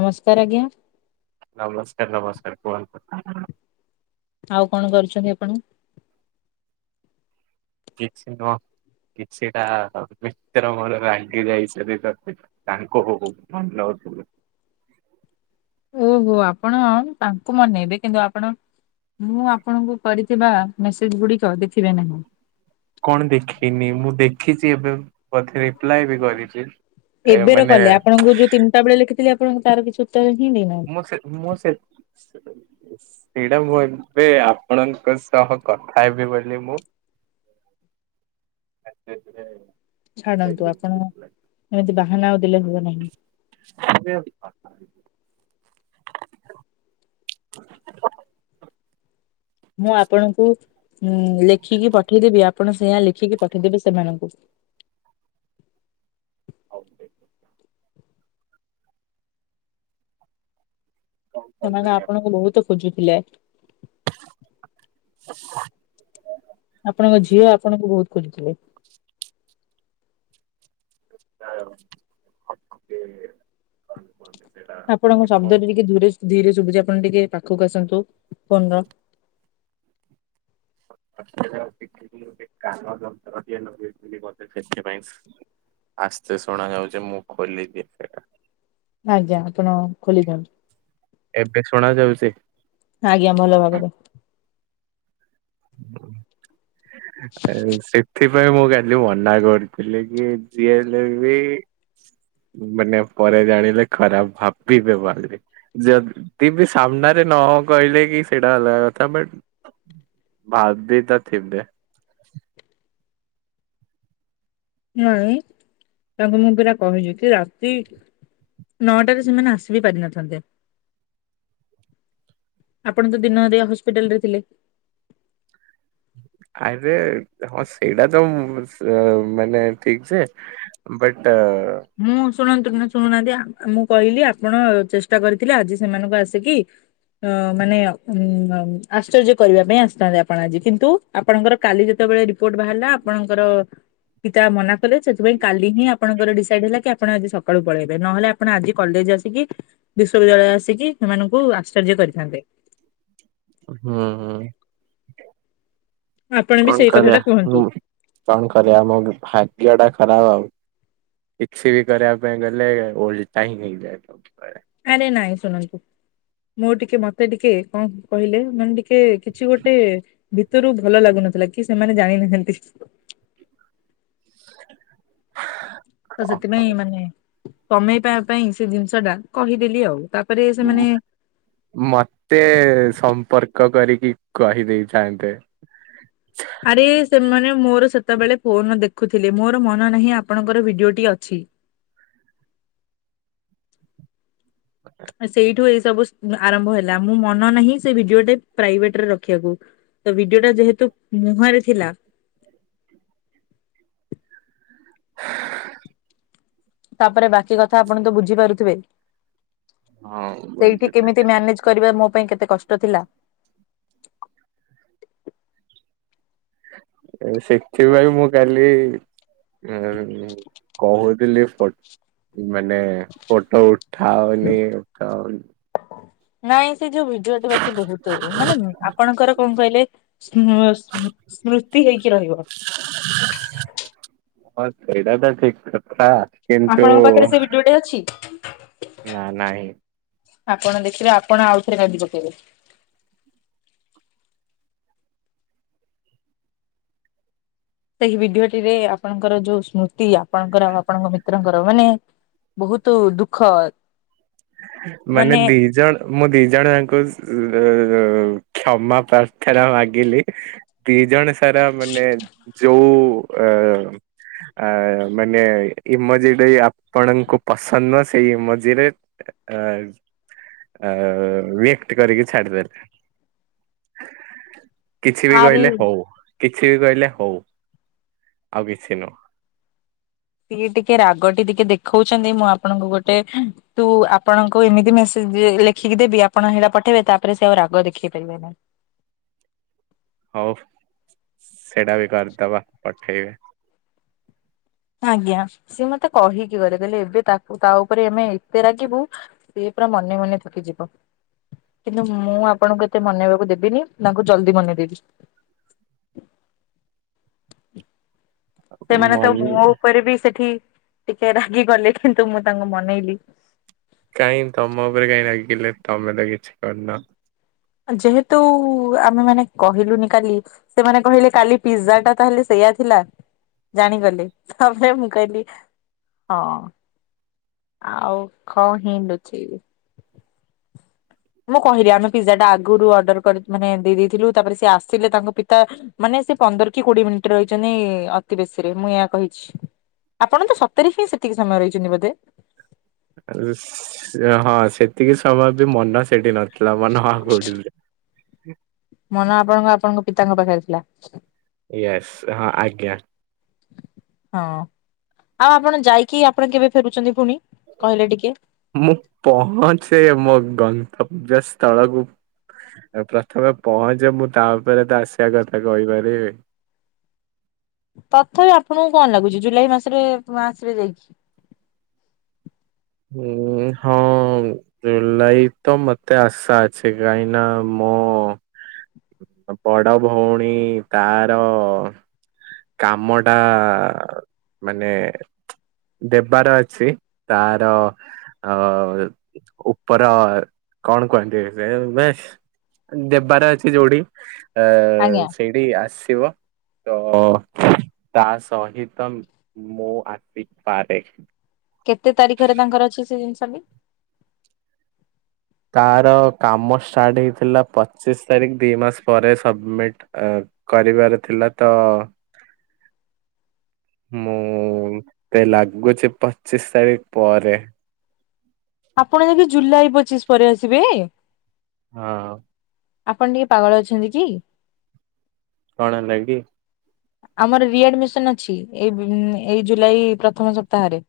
ନମସ୍କାର ଆଜ୍ଞା ନମସ୍କାର ନମସ୍କାର କୁହନ୍ତୁ। ଆଉ କଣ କରୁଛନ୍ତି ଆପଣ। କିଛି ନୁହଁ କିଛିଟା ମିତ୍ର ମୋର ରାଗି ଯାଇଛନ୍ତି ତ ତାଙ୍କୁ ମନଉଥିଲି ଓହୋ ଆପଣ ତାଙ୍କୁ ମନେଇବେ କିନ୍ତୁ ଆପଣ ମୁଁ ଆପଣଙ୍କୁ କରିଥିବା ମେସେଜ ଗୁଡିକ ଦେଖିବେ ନାହିଁ। କଣ ଦେଖିନି ମୁଁ ଦେଖିଛି ଏବେ ବୋଧହୁଏ ଏବେର କଲେ ଆପଣଙ୍କୁ ଯୋଉ ତିନିଟା ବେଳେ ଲେଖିଥିଲି ଆପଣ ତାର କିଛି ଉତ୍ତର ହିଁ ଦେଇନାହାନ୍ତି ମୁଁ ସେ ମୁଁ ସେ ସେଇଟା ମୁଁ ଏବେ ଆପଣଙ୍କ ସହ କଥା ହେବି ବୋଲି ମୁଁ ହ [unintelligible] ଛାଡ଼ନ୍ତୁ ଆପଣ ଏମିତି ବାହାନା ଆଉ ହେଲେ ହବ ନାହିଁ। ମୁଁ ଆପଣଙ୍କୁ ଉଁ ଲେଖିକି ପଠେଇଦେବି ଆପଣ ସେୟଆ ଲେଖିକି ପକେ ପଠେଇ ଦେବେ ସେମାନଙ୍କୁ। କଣ ସେମାନେ କରୁଛନ୍ତି ଆପଣଙ୍କୁ ବହୁତ ଖୋଜୁଥିଲେ? ଆପଣଙ୍କ ଝିଅ ଆପଣଙ୍କୁ ବହୁତ ଖୋଜୁଥିଲେ? ଆପଣଙ୍କ ଶବ୍ଦରେ ଟିକେ ଆପଣ? ଧୂରେ ଧୀରେ ଶୁଭୁଛି ଆପ ଆପଣ ଟିକେ ପାଖକୁ ଆସନ୍ତୁ ଫୋନ ର। ପାଖରେ ଅଛି ଟିକେ କାମ ଯନ୍ତ୍ର ଟିଏ ଲଗେଇଛି ବୋଧେ ସେଥିପାଇ ଆସ୍ତେ ଶୁଣାଯାଉଛି ମୁଁ ଖୋଲିିଦିଏ ସେଇଟା। ଆଜ୍ଞା ଆପଣ ଖୋଲିି ଦିଅନ୍ତୁ। ଏବେ ଶୁଣା ଯାଉଛି ଆଜ୍ଞା ଭଲ ଭାବରେ। ଏନ୍ ସେଥି ସେଥିପାଇ ମୁଁ କାଲି ମନା କରୁଥିଲି କି ଯିଏ ହେଲେ ବି ମାନେ ପରେ ଜାଣିଲେ ଖରାପ ଭାବିବେ ବୋଲି ଯଦି ବି ସାମ୍ନାରେ ନ ହଁ କହିଲେ କି ସେଇଟା ଅଲଗା କଥା ବଟ୍ ଭାବ ବି ତ ଥିବେ। ନାଇଁ ତାଙ୍କୁ ମୁଁ ପରା କହିଛି କି ରାତି ନଅଟାରେ ସେମାନେ ଆସି ବି ପାରିନଥାନ୍ତେ? ଆପଣ ତ ଦିନଦିଆ ହସ୍ପିଟାଲରେ ଥିଲେ। ଆରେ ହଁ ସେଇଟା ତ ଅ ମାନେ ଠିକ ଯେ ବଟ ମୁଁ ଶୁଣନ୍ତୁ କି ଶୁଣୁନାହାନ୍ତି ଆ ମୁଁ କହିଲି ଆପଣ ଚେଷ୍ଟା କରିଥିଲେ ଆଜି ସେମାନଙ୍କୁ ଆସିକି ଅ ମାନେ ଉ ଆଶ୍ଚର୍ଯ୍ୟ କରିବା ପାଇଁ ଆସିଥାନ୍ତି ଆପଣ ଆଜି କିନ୍ତୁ ଆପଣଙ୍କର କାଲି ଯେତେବେଳେ ଯେତେବେଳ ରିପୋର୍ଟ ବାହାରିଲା ଆପଣଙ୍କର ପିତା ମନା କଲେ ସେଥିପାଇଁ କାଲି ହିଁ ଆପଣଙ୍କର ଡିସ କି ଆପଣ ଆଜି ସକାଳୁ ପଳେଇବେ ନହେଲେ ଆପଣ ଆଜି କଲେଜ ଆସିକି ବିଶ୍ୱବିଦ୍ୟାଳୟ ଆସିକି ସେମାନଙ୍କୁ ଆସ୍- ଆସଜ୍ୟ କରିଥାନ୍ତେ। ହୁଁ। ଆପଣ ବି କଣ ସେଇ କଥାଟା କରିବା କୁହନ୍ତୁ। ହଁ କଣ କରିବା ମୋ ଭାଗ୍ୟ ଟା ଖରାପ ଆଉ କିଛି ବି କରିବା ପାଇଁ ଗଲେ ଓଲଟା ହିଁ ହେଇଯାଏ ସବୁ। ଆରେ ନାଇଁ ଶୁଣନ୍ତୁ। ମୁଁ ଟିକେ ମତେ ଟିକେ କଣ କହିଲେ ମାନେ ଟିକେ କିଛି ଗୋଟେ ଭିତରୁ ଭଲ ଲାଗୁନି। ନଥିଲା କି ସେମାନେ ଜାଣିନାହାନ୍ତି। ତ ସେଥିପାଇଁ ମାନେ କମେଇବା ପାଇଁ ସେ ଜିନିଷ ଟା କହିଦେଲି ଆଉ ତାକୁ ଉ ମତେ ସମ୍ପର୍କ କରି କି କହିଦେଇଥାନ୍ତେ। ଆରେ ସେମାନେ ମୋର ସେତେବେଳେ ଫୋନ ଦେଖୁଥିଲି ମୋର ମନ ନାହିଁ ଆପଣଙ୍କର ଭିଡିଓଟି ଅଛି। ଆ ସେଇଠୁ ଏଇ ସବୁ ଆରମ୍ଭ ହେଲା ମୁଁ ମନ ନାହିଁ ସେ ଭିଡିଓ ପ୍ରାଇଭେଟରେ ରଖିବାକୁ। ତ ଭିଡିଓ ଟା ଯେହେତୁ ମୁହଁରେ ଥିଲା। ତାପରେ ବାକି କଥା ଆପଣ ତ ବୁଝିପାରୁଥିବେ। ହଁ ସେଇଠି ବୁଝୁଛି। କେମିତି ମ୍ୟାନେଜ କରିବା ମୋ ପାଇଁ କେତେ କଷ୍ଟ ଥିଲା। ସେଥିପାଇ ମୁଁ କାଲି ଉ କହୁଥିଲି ଫଟ ମାନେ ଫୋଟୋ ଉଠାଉନି ଉଠାଉନି। ନାଇଁ ସେ ଯୋଉ ଭିଡିଓଟା ବାକି ବହୁତ ମାନେ ଆପଣଙ୍କର କଣ କହିଲେ ସ୍ମୃତି। ହେଇକି ରହିବ। ହଁ ସେଇଟା ତ ଠିକ କଥା। କିନ୍ତୁ ଆପଣଙ୍କ ପାଖରେ ସେ ଭିଡିଓଟି ଅଛି ନା ନାହିଁ। ଆପଣ ଦେଖିବେ ଆପଣ ଆଉଥରେ କାନ୍ଦି ପକେଇବେ। ସେଇ ଭିଡିଓଟିରେ ଆପଣଙ୍କର ଯୋଉ ସ୍ମୃତି ଆପଣଙ୍କର ଆଉ ଆପଣଙ୍କ ମିତ୍ରଙ୍କର ମାନେ ବହୁତ ଦୁଃଖ ମାନେ ଦି ଜଣ ମୁଁ ଦି ଜଣଙ୍କୁ ଓ କ୍ଷମା ପ୍ରାର୍ଥନା ମାଗିଲି ଦି ଜଣ ସାରା ମାନେ ଯୋଉ ଉ ଆ ଆ ମାନେ ଇମଜି ଯଦି ଆପଣଙ୍କୁ ପସନ୍ଦ ସେଇ ଇମଜିରେ ଆ ଆ ୱେକ୍ଟ କରିକି ଛାଡିଦେଲେ। କିଛି ବି ଆରି କହିଲେ ହଉ। କିଛି ବି କହିଲେ ହଉ ଆଉ କିଛି ନୁହଁ। ସିଏ ଟିକେ ରାଗଟି ଟିକେ ଦେଖଉଛନ୍ତି ମୁଁ ଆପଣଙ୍କୁ ଗୋଟେ ତୁ ଆପଣଙ୍କୁ ଏମିତି ମେସେଜ ଲେଖିକି ଦେବି ଆପଣ ହେଇଟା ପଠେଇବେ ତାପରେ ସେ ଆଉ ରାଗ ଦେଖେଇ ପାରିବେ ନାହିଁ। ହଉ ସେଇଟା ବି କରିଦବା ପଠେଇ ଆଜ୍ଞା ସିଏ ମତେ କହିକି ଗଲେ କହିଲେ ଏବେ ତାକୁ ତା ଉପରେ ଆମେ ଏତେ ରାଗିବୁ ସେ ପୁରା ମନେ ମନେ ଥକି ଯିବ। କିନ୍ତୁ ମୁଁ ଆପଣଙ୍କୁ ଏତେ ମନେଇବାକୁ ଦେବିନି ତାଙ୍କୁ ଜଲଦି ମନେଇ ଦେବି। ସେମାନେ ତ ମନି ମୁଁହ ଉପରେ ବି ସେଠି ଟିକେ ରାଗି ଗଲେ କିନ୍ତୁ ମୁଁ ତାଙ୍କୁ ମନେଇଲି। କାହିଁ ତମ ଉପରେ କାହିଁକି ରାଗି ଗଲେ ତମେ ତ କିଛି କରିନା। ଯେହେତୁ ଆମେ ମାନେ କହିଲୁନି କାଲି ସେମାନେ କହିଲେ କାଲି ପିଜଜା ଟା ତାହେଲେ ସେଇ ଥିଲା ଜାଣିଗଲେ ତାପରେ ମୁଁ କହିଲି ହଁ। ଆଉ କଣ ହି ଲୁଛି। ମୁଁ କହିଲି ଆମେ ପିଜ୍ଜା ଟା ଆଗରୁ ଅର୍ଡର କରି ମାନେ ଦେଇ ଦେଇଥିଲୁ ତାପରେ ସେ ଆସିଲେ ତାଙ୍କ ପିତା ମାନେ ସେ ପନ୍ଦର କି କୋଡିଏ ମିନିଟ ରହିଛନ୍ତି ଅତି ବେଶୀରେ ମୁଁ ଏହା କହିଛି। ଆପଣତ ସତରେ ହିଁ ସେତିକି ସମୟ ରହିଛନ୍ତି ବୋଧେ। ହଁ ସେତିକି ସମୟ ବି ମନ ସେଠି ନ ଲବଣ ଆଗୁଡଡୁରେ ମନ ଆପଣଙ୍କ ଆପଣଙ୍କ ପିତାଙ୍କ ପାଖରେ ଥିଲା। ୟସ୍ ହଁ ଆଜ୍ଞା। ହଁ ଆଉ ଆପଣ ଯାଇକି ଆପଣ କେବେ ଫେରୁଛନ୍ତି ପୁଣି କହିଲେ ଟିକେ। ମୁଁ ପହଞ୍ଚେ ମୋ ଗନ୍ତବ୍ୟ ସ୍ଥଳକୁ ପ୍ରଥମେ ପହଞ୍ଚେ ମୁଁ ତା ଉପରେ ତ ଆସିବା କଥା କହିପାରିବି। ତଥାପି ଆପଣଙ୍କୁ କଣ ଲାଗୁଛି ଜୁଲାଇ ମାସରେ ମାସରେ ଯାଇକି। ହୁଁ ହଁ। ଜୁଲାଇ ତ ମତେ ଆଶା ଅଛି କାହିଁକିନା ମୁଁ ବଡ ଭଉଣୀ ତାର କାମ ଟା ମାନେ ଦେବାର ଅଛି ତାର ଅ ଉପର କଣ କୁହନ୍ତି ଏଯାଏ ବେଶ ଦେବାର ଅଛି ଯୋଉଠି ଅ ଆଜ୍ଞା ସେଇଠି ଆସିବ ତ ତା ସହିତ ମୁଁ ଆସିପାରେ। କେତେ ତାରିଖରେ ତାଙ୍କର ଅଛି ସେ ଜିନିଷ ବି ତାର କାମ ଷ୍ଟାର୍ଟ ହେଇଥିଲା ପଚିଶ ତାରିଖ ଦି ମାସ ପରେ ସବମିଟ୍ ଅ। କରିବାର ଥିଲା ତ ମୁଁ ତ ଲାଗୁଛି ପଚିଶ ତାରିଖ ପରେ। ଆପଣ ଯଦି ଜୁଲାଇ ପଚିଶ ପରେ ଆସିବେ? ହଁ। ଆପଣ ଟିକେ ପାଗଳ ଅଛନ୍ତି କି? କଣ ହେଲା କି? ଆମର ରିଡମିସନ ଅଛି ଏ ଏଇ ଜୁଲାଇ ପ୍ରଥମ ସପ୍ତାହରେ।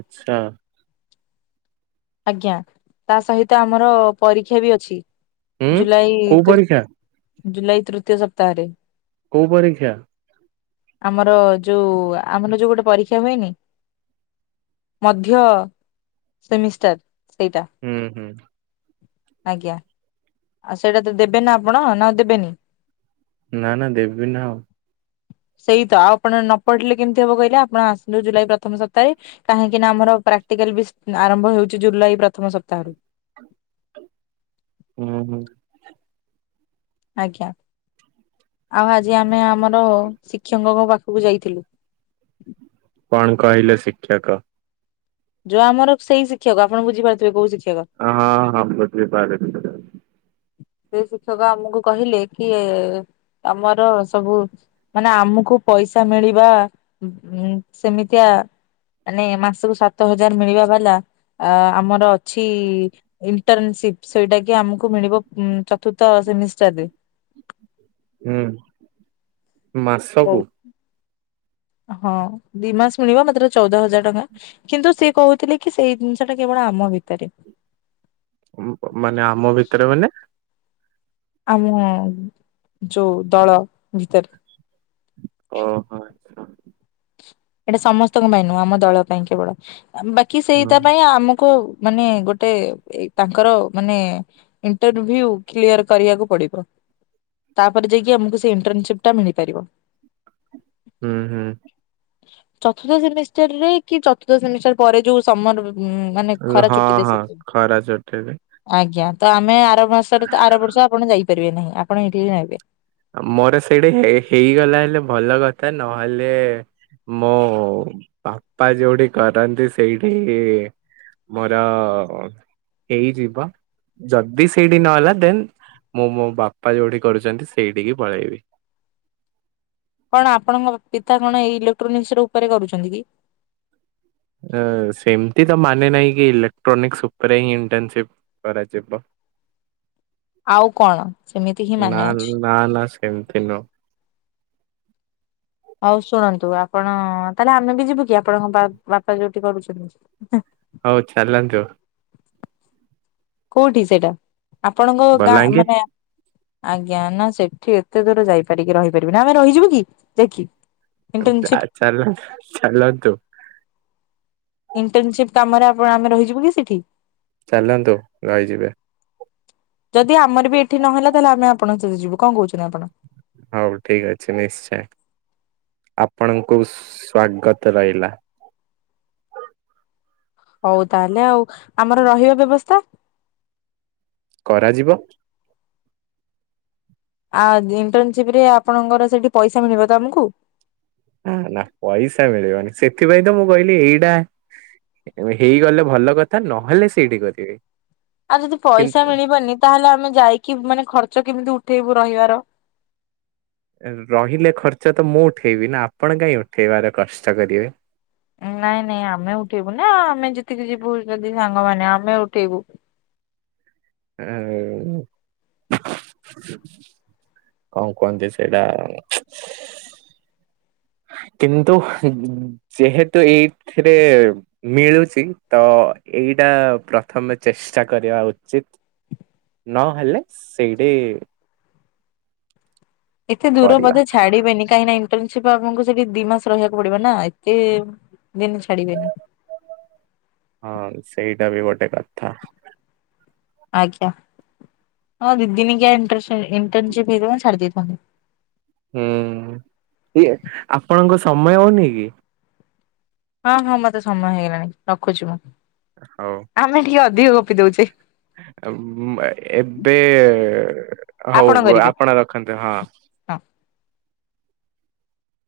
ଆଚ୍ଛା। ଆଜ୍ଞା ତା ସହିତ ଆମର ପରୀକ୍ଷା ବି ଅଛି। ହୁଁ ଜୁଲାଇ କୋଉ ତୃ ପରୀକ୍ଷା ଜୁଲାଇ ତୃତୀୟ ସପ୍ତାହରେ। କୋଉ ପରୀକ୍ଷା? ଆମର ଯୋଉ ଆମର ଯୋଉ ଗୋଟେ ପରୀକ୍ଷା ହୁଏନି ମଧ୍ୟ ସେମିଷ୍ଟାର। ସେଇଟା ହୁଁ ହୁଁ। ଆଜ୍ଞା ଆଉ ସେଇଟା ତ ଦେବେ ନା ଆପଣ ନା ଦେବେନି? ନା ନା ଦେବି ନା ଆଉ। ସେଇ ତ ଆଉ ଆପଣ ନ ପଢିଲେ କେମିତି ହବ କହିଲେ ଆପଣ ଆସିଲୁ ଜୁଲାଇ ପ୍ରଥମ ସପ୍ତାହରେ କାହିଁକି ନା ଆମର ପ୍ରାକଟି ପ୍ରାକ୍ଟିକାଲ ଆରମ୍ଭ ହେଉଛି ଜୁଲାଇ ପ୍ରଥମ ସପ୍ତାହରୁ। ହଁ ହୁଁ ହୁଁ। ଆଜ୍ଞା ଆଉ ଆଜି ଆମେ ଆମର ଶିକ୍ଷକଙ୍କ ପାଖ କୁ ଯାଇଥିଲୁ? କଣ କହିଲେ ଶିକ୍ଷକ? ଯୋଉ ଆମର ସେଇ ଶିକ୍ଷକ ଆପଣ ବୁଝିପାରୁଥିବେ କୋଉ ଶିକ୍ଷକ? ହଁ ହଁ ବୁଝିପାରିଲି ସେ ଶିକ୍ଷକ ଆମକୁ କହିଲେ କି ଆମର ସବୁ ମାନେ ଆମକୁ ପଇସା ମିଳିବା ଉ ସେମିତିଆ ମାନେ ମାସକୁ ସାତ ହଜାର ମିଳିବା ବାଲା ଅ ଆମର ଛି ଇଣ୍ଟରନସିପ ସେଇଟା କି ଆମକୁ ମିଳିବ ଉଁ ଚତୁର୍ଥ ସେମିଷ୍ଟାର ରେ। ହୁଁ ହଉ। ମାସକୁୁ ହଁ ଦି ମାସ ମିଳିବ ମାତ୍ର ଚଉଦ ହଜାର ଟଙ୍କା କିନ୍ତୁ ସିଏ କହୁଥିଲେ କି ସେଇ ଜିନିଷ ଟା କେବଳ ଆମ ଭିତରେ। ମାନେ ଆମ ଭିତରେ ମାନେ ଆମ ଯୋଉ ଦଳ ଭିତରେ। ଓ ହୋ ଆଚ୍ଛା। ଏଇଟା ସମସ୍ତଙ୍କ ପାଇଁ ନୁହଁ ଆମ ଦଳ ପାଇଁ କେବଳ ବାକି ହୁଁ। ସେଇଟା ପାଇଁ ଆମକୁ ମାନେ ଗୋଟେ ଏ ତାଙ୍କର ମାନେ ଇଣ୍ଟରଭି୍ୟୁ କ୍ଲିୟର କରିବାକୁ ପଡିବ। ତାପରେ ଯାଇକି ଆମକୁ ସେ ଇଣ୍ଟର୍ନସିପ ଟା ମିଳିପାରିବ। ହୁଁ ହୁଁ। ଚତୁର୍ଥ ସେମିଷ୍ଟାର ରେ କି ଚତୁର୍ଥ ସେମିଷ୍ଟାର ପରେ ଯୋଉ ସମର ହୁଁ ମାନେ ଖରା ହଁ ଛୁଟି ହଁ ଦେବେ ଖରା ଚଟରେ ଆଜ୍ଞା। ତ ଆମେ ଆର ମାସରେ ତ ଆର ବର୍ଷ ଆପଣ ଯାଇପାରିବେ ନାହିଁ ଆପଣ ଏଇଠି ହିଁ ରହିବେ। ମୋର ସେଇଟା ହେଇ ହେଇଗଲା ହେଲା ଭଲ କଥା ନହେଲେ ମୋ ବାପା ଯୋଉଠି କରନ୍ତି ସେଇଠି ମୋର ହେଇଯିବ ଯଦି ସେଇଠି ନହେଲା ଦେନ୍ ମୁଁ ମୋ ବାପା ଯୋଉଠି କରୁଛନ୍ତି ସେ ସେଇଠିକି ପଳେଇବି। କଣ ଆପଣଙ୍କ ପିତା କଣ ଏଇ ଇଲେକ୍ଟ୍ରୋନିକ୍ସ ର ଉପରେ କରୁଛନ୍ତି କି? ସେମିତି ତ ମାନେ ନାହିଁ କି- ଇଲେକ୍ଟ୍ରୋନିକ୍ସ ଉପରେ ହିଁ ଇଣ୍ଟନସିପ କରାଯିବ। ଆଉ କଣ? ସେମିତି ହିଁ ମାନେ ଅଛି। ଏମତି ନ ହଉ ଶୁଣନ୍ତୁ, ଆପଣ ତାହେଲେ ଆମେ ବି ଯିବୁ କି ଆପଣଙ୍କ ବାପା ଯୋଉଠି କରୁଛନ୍ତି। ହଉ ଚାଲନ୍ତୁ। କୋଉଠି ସେଇଟା, ଆପଣଙ୍କ ଗାଁ ବଲାଙ୍ଗୀର ମାନେ ଆଜ୍ଞା, ନା ସେଠି ଏତେ ଦୂର ଯାଇପାରିକି, ରହିପାରିବି ନା ଆମେ ରହିଯିବୁ କି ଦେଖି ଚାଲ, ଚାଲନ୍ତୁ। ଇଣ୍ଟର୍ନସିପ କାମରେ ଆପଣ ଆମେ ରହିଯିବୁ କି ସେଠି ଚାଲନ୍ତୁ ରହିଯିବେ। ଯଦି ଆମର ଏଠି ନ ହେଲା ତାହେଲେ ଆମ ଆପଣଙ୍କ ସହିତ ଯିବୁ, କଣ କହୁଛନ୍ତି? ଆପଣ? ହଉ ଠିକ ଅଛି, ନିଶ୍ଚୟ। ଆପଣଙ୍କୁ ସ୍ୱାଗତ ରହିଲା। ହଉ ତାହେଲେ, ଆଉ ଆମର ରହିବା ବ୍ୟବସ୍ଥା କରାଯିବ। ଆଉ ଇଣ୍ଟରନସିପ ରେ ଆପଣଙ୍କର ସେଠି ପଇସା ମିଳିବ ତ ଆମକୁ? ନା ପଇସା ମିଳିବନି, ସେଥିପାଇଁ ତ ମୁଁ କହିଲି ଏଇଟା ହେଇଗଲେ ଭଲ କଥା, ନହେଲେ ସେଇଠି କରିବେ। ଆଉ ଯଦି ପଇସା କିନ୍ତୁ ମିଳିବନି, ତାହେଲେ ଆମେ ଯାଇକି ମାନେ ଖର୍ଚ୍ଚ କେମିତି ଉ ଏଠେଇକୁୁ ରହିବାର ରହିଲେ ଖର୍ଚ୍ଚ ତ ମୁଁ ଉଠେଇବି ନା, ଆପଣ କାହିଁ ଉଠେଇବାର କଷ୍ଟ କରିବେ। ନାଇଁ ନାଇଁ, ଆମେ ଉଠେଇବୁ ନା ଆମେ ଯେତିକି ଯିବୁ, ଯଦି ସାଙ୍ଗମାନେ ଆମେ ଉଠେଇବୁ ହଁ [unintelligible] କଣ କୁହନ୍ତି ସେଇଟା? [inaudible] କିନ୍ତୁ, ଯେହେତୁ ଏଇଥିରେ ମିଳୁଛି, ତ ଏ ଏଇଟା ପ୍ରଥମେ ଚେଷ୍ଟା କରିବା ଉଚିତ। ନହେଲେ ସେଇଠି ଏତେ ଦୂର କରିବା ବୋଧେ ଛାଡିବେନି, କାଇଁନା ଆପ ସେଠି ଦି ମାସ ରହିବାକୁ ପଡିବ ନା, ଏତେ ଦିନ ଛାଡିବେନି ହଁ, ସେଇଟା ବି ଗୋଟେ କଥା। ଆଜ୍ଞା। ହଁ ଦିଦିନ ଇଣ୍ଟରନସିପ ହେଇିବ ଛାଡି ଦେଇଥାନ୍ତି। ହୁଁ, ଏ ଆପଣଙ୍କ ସମୟ ହଉନି କି? ହଁ, ହଁ, ମତେ ସମୟ ହେଇଗଲାଣି, ରଖୁଛି ମୁଁ ହଉ। ଅଧି ଗୋପି ଦଉଛି [unintelligible] ଏବେ, ଆପଣ ହଉ କରିବେ ଆପଣ ରଖନ୍ତୁ, ହଁ ହଁ।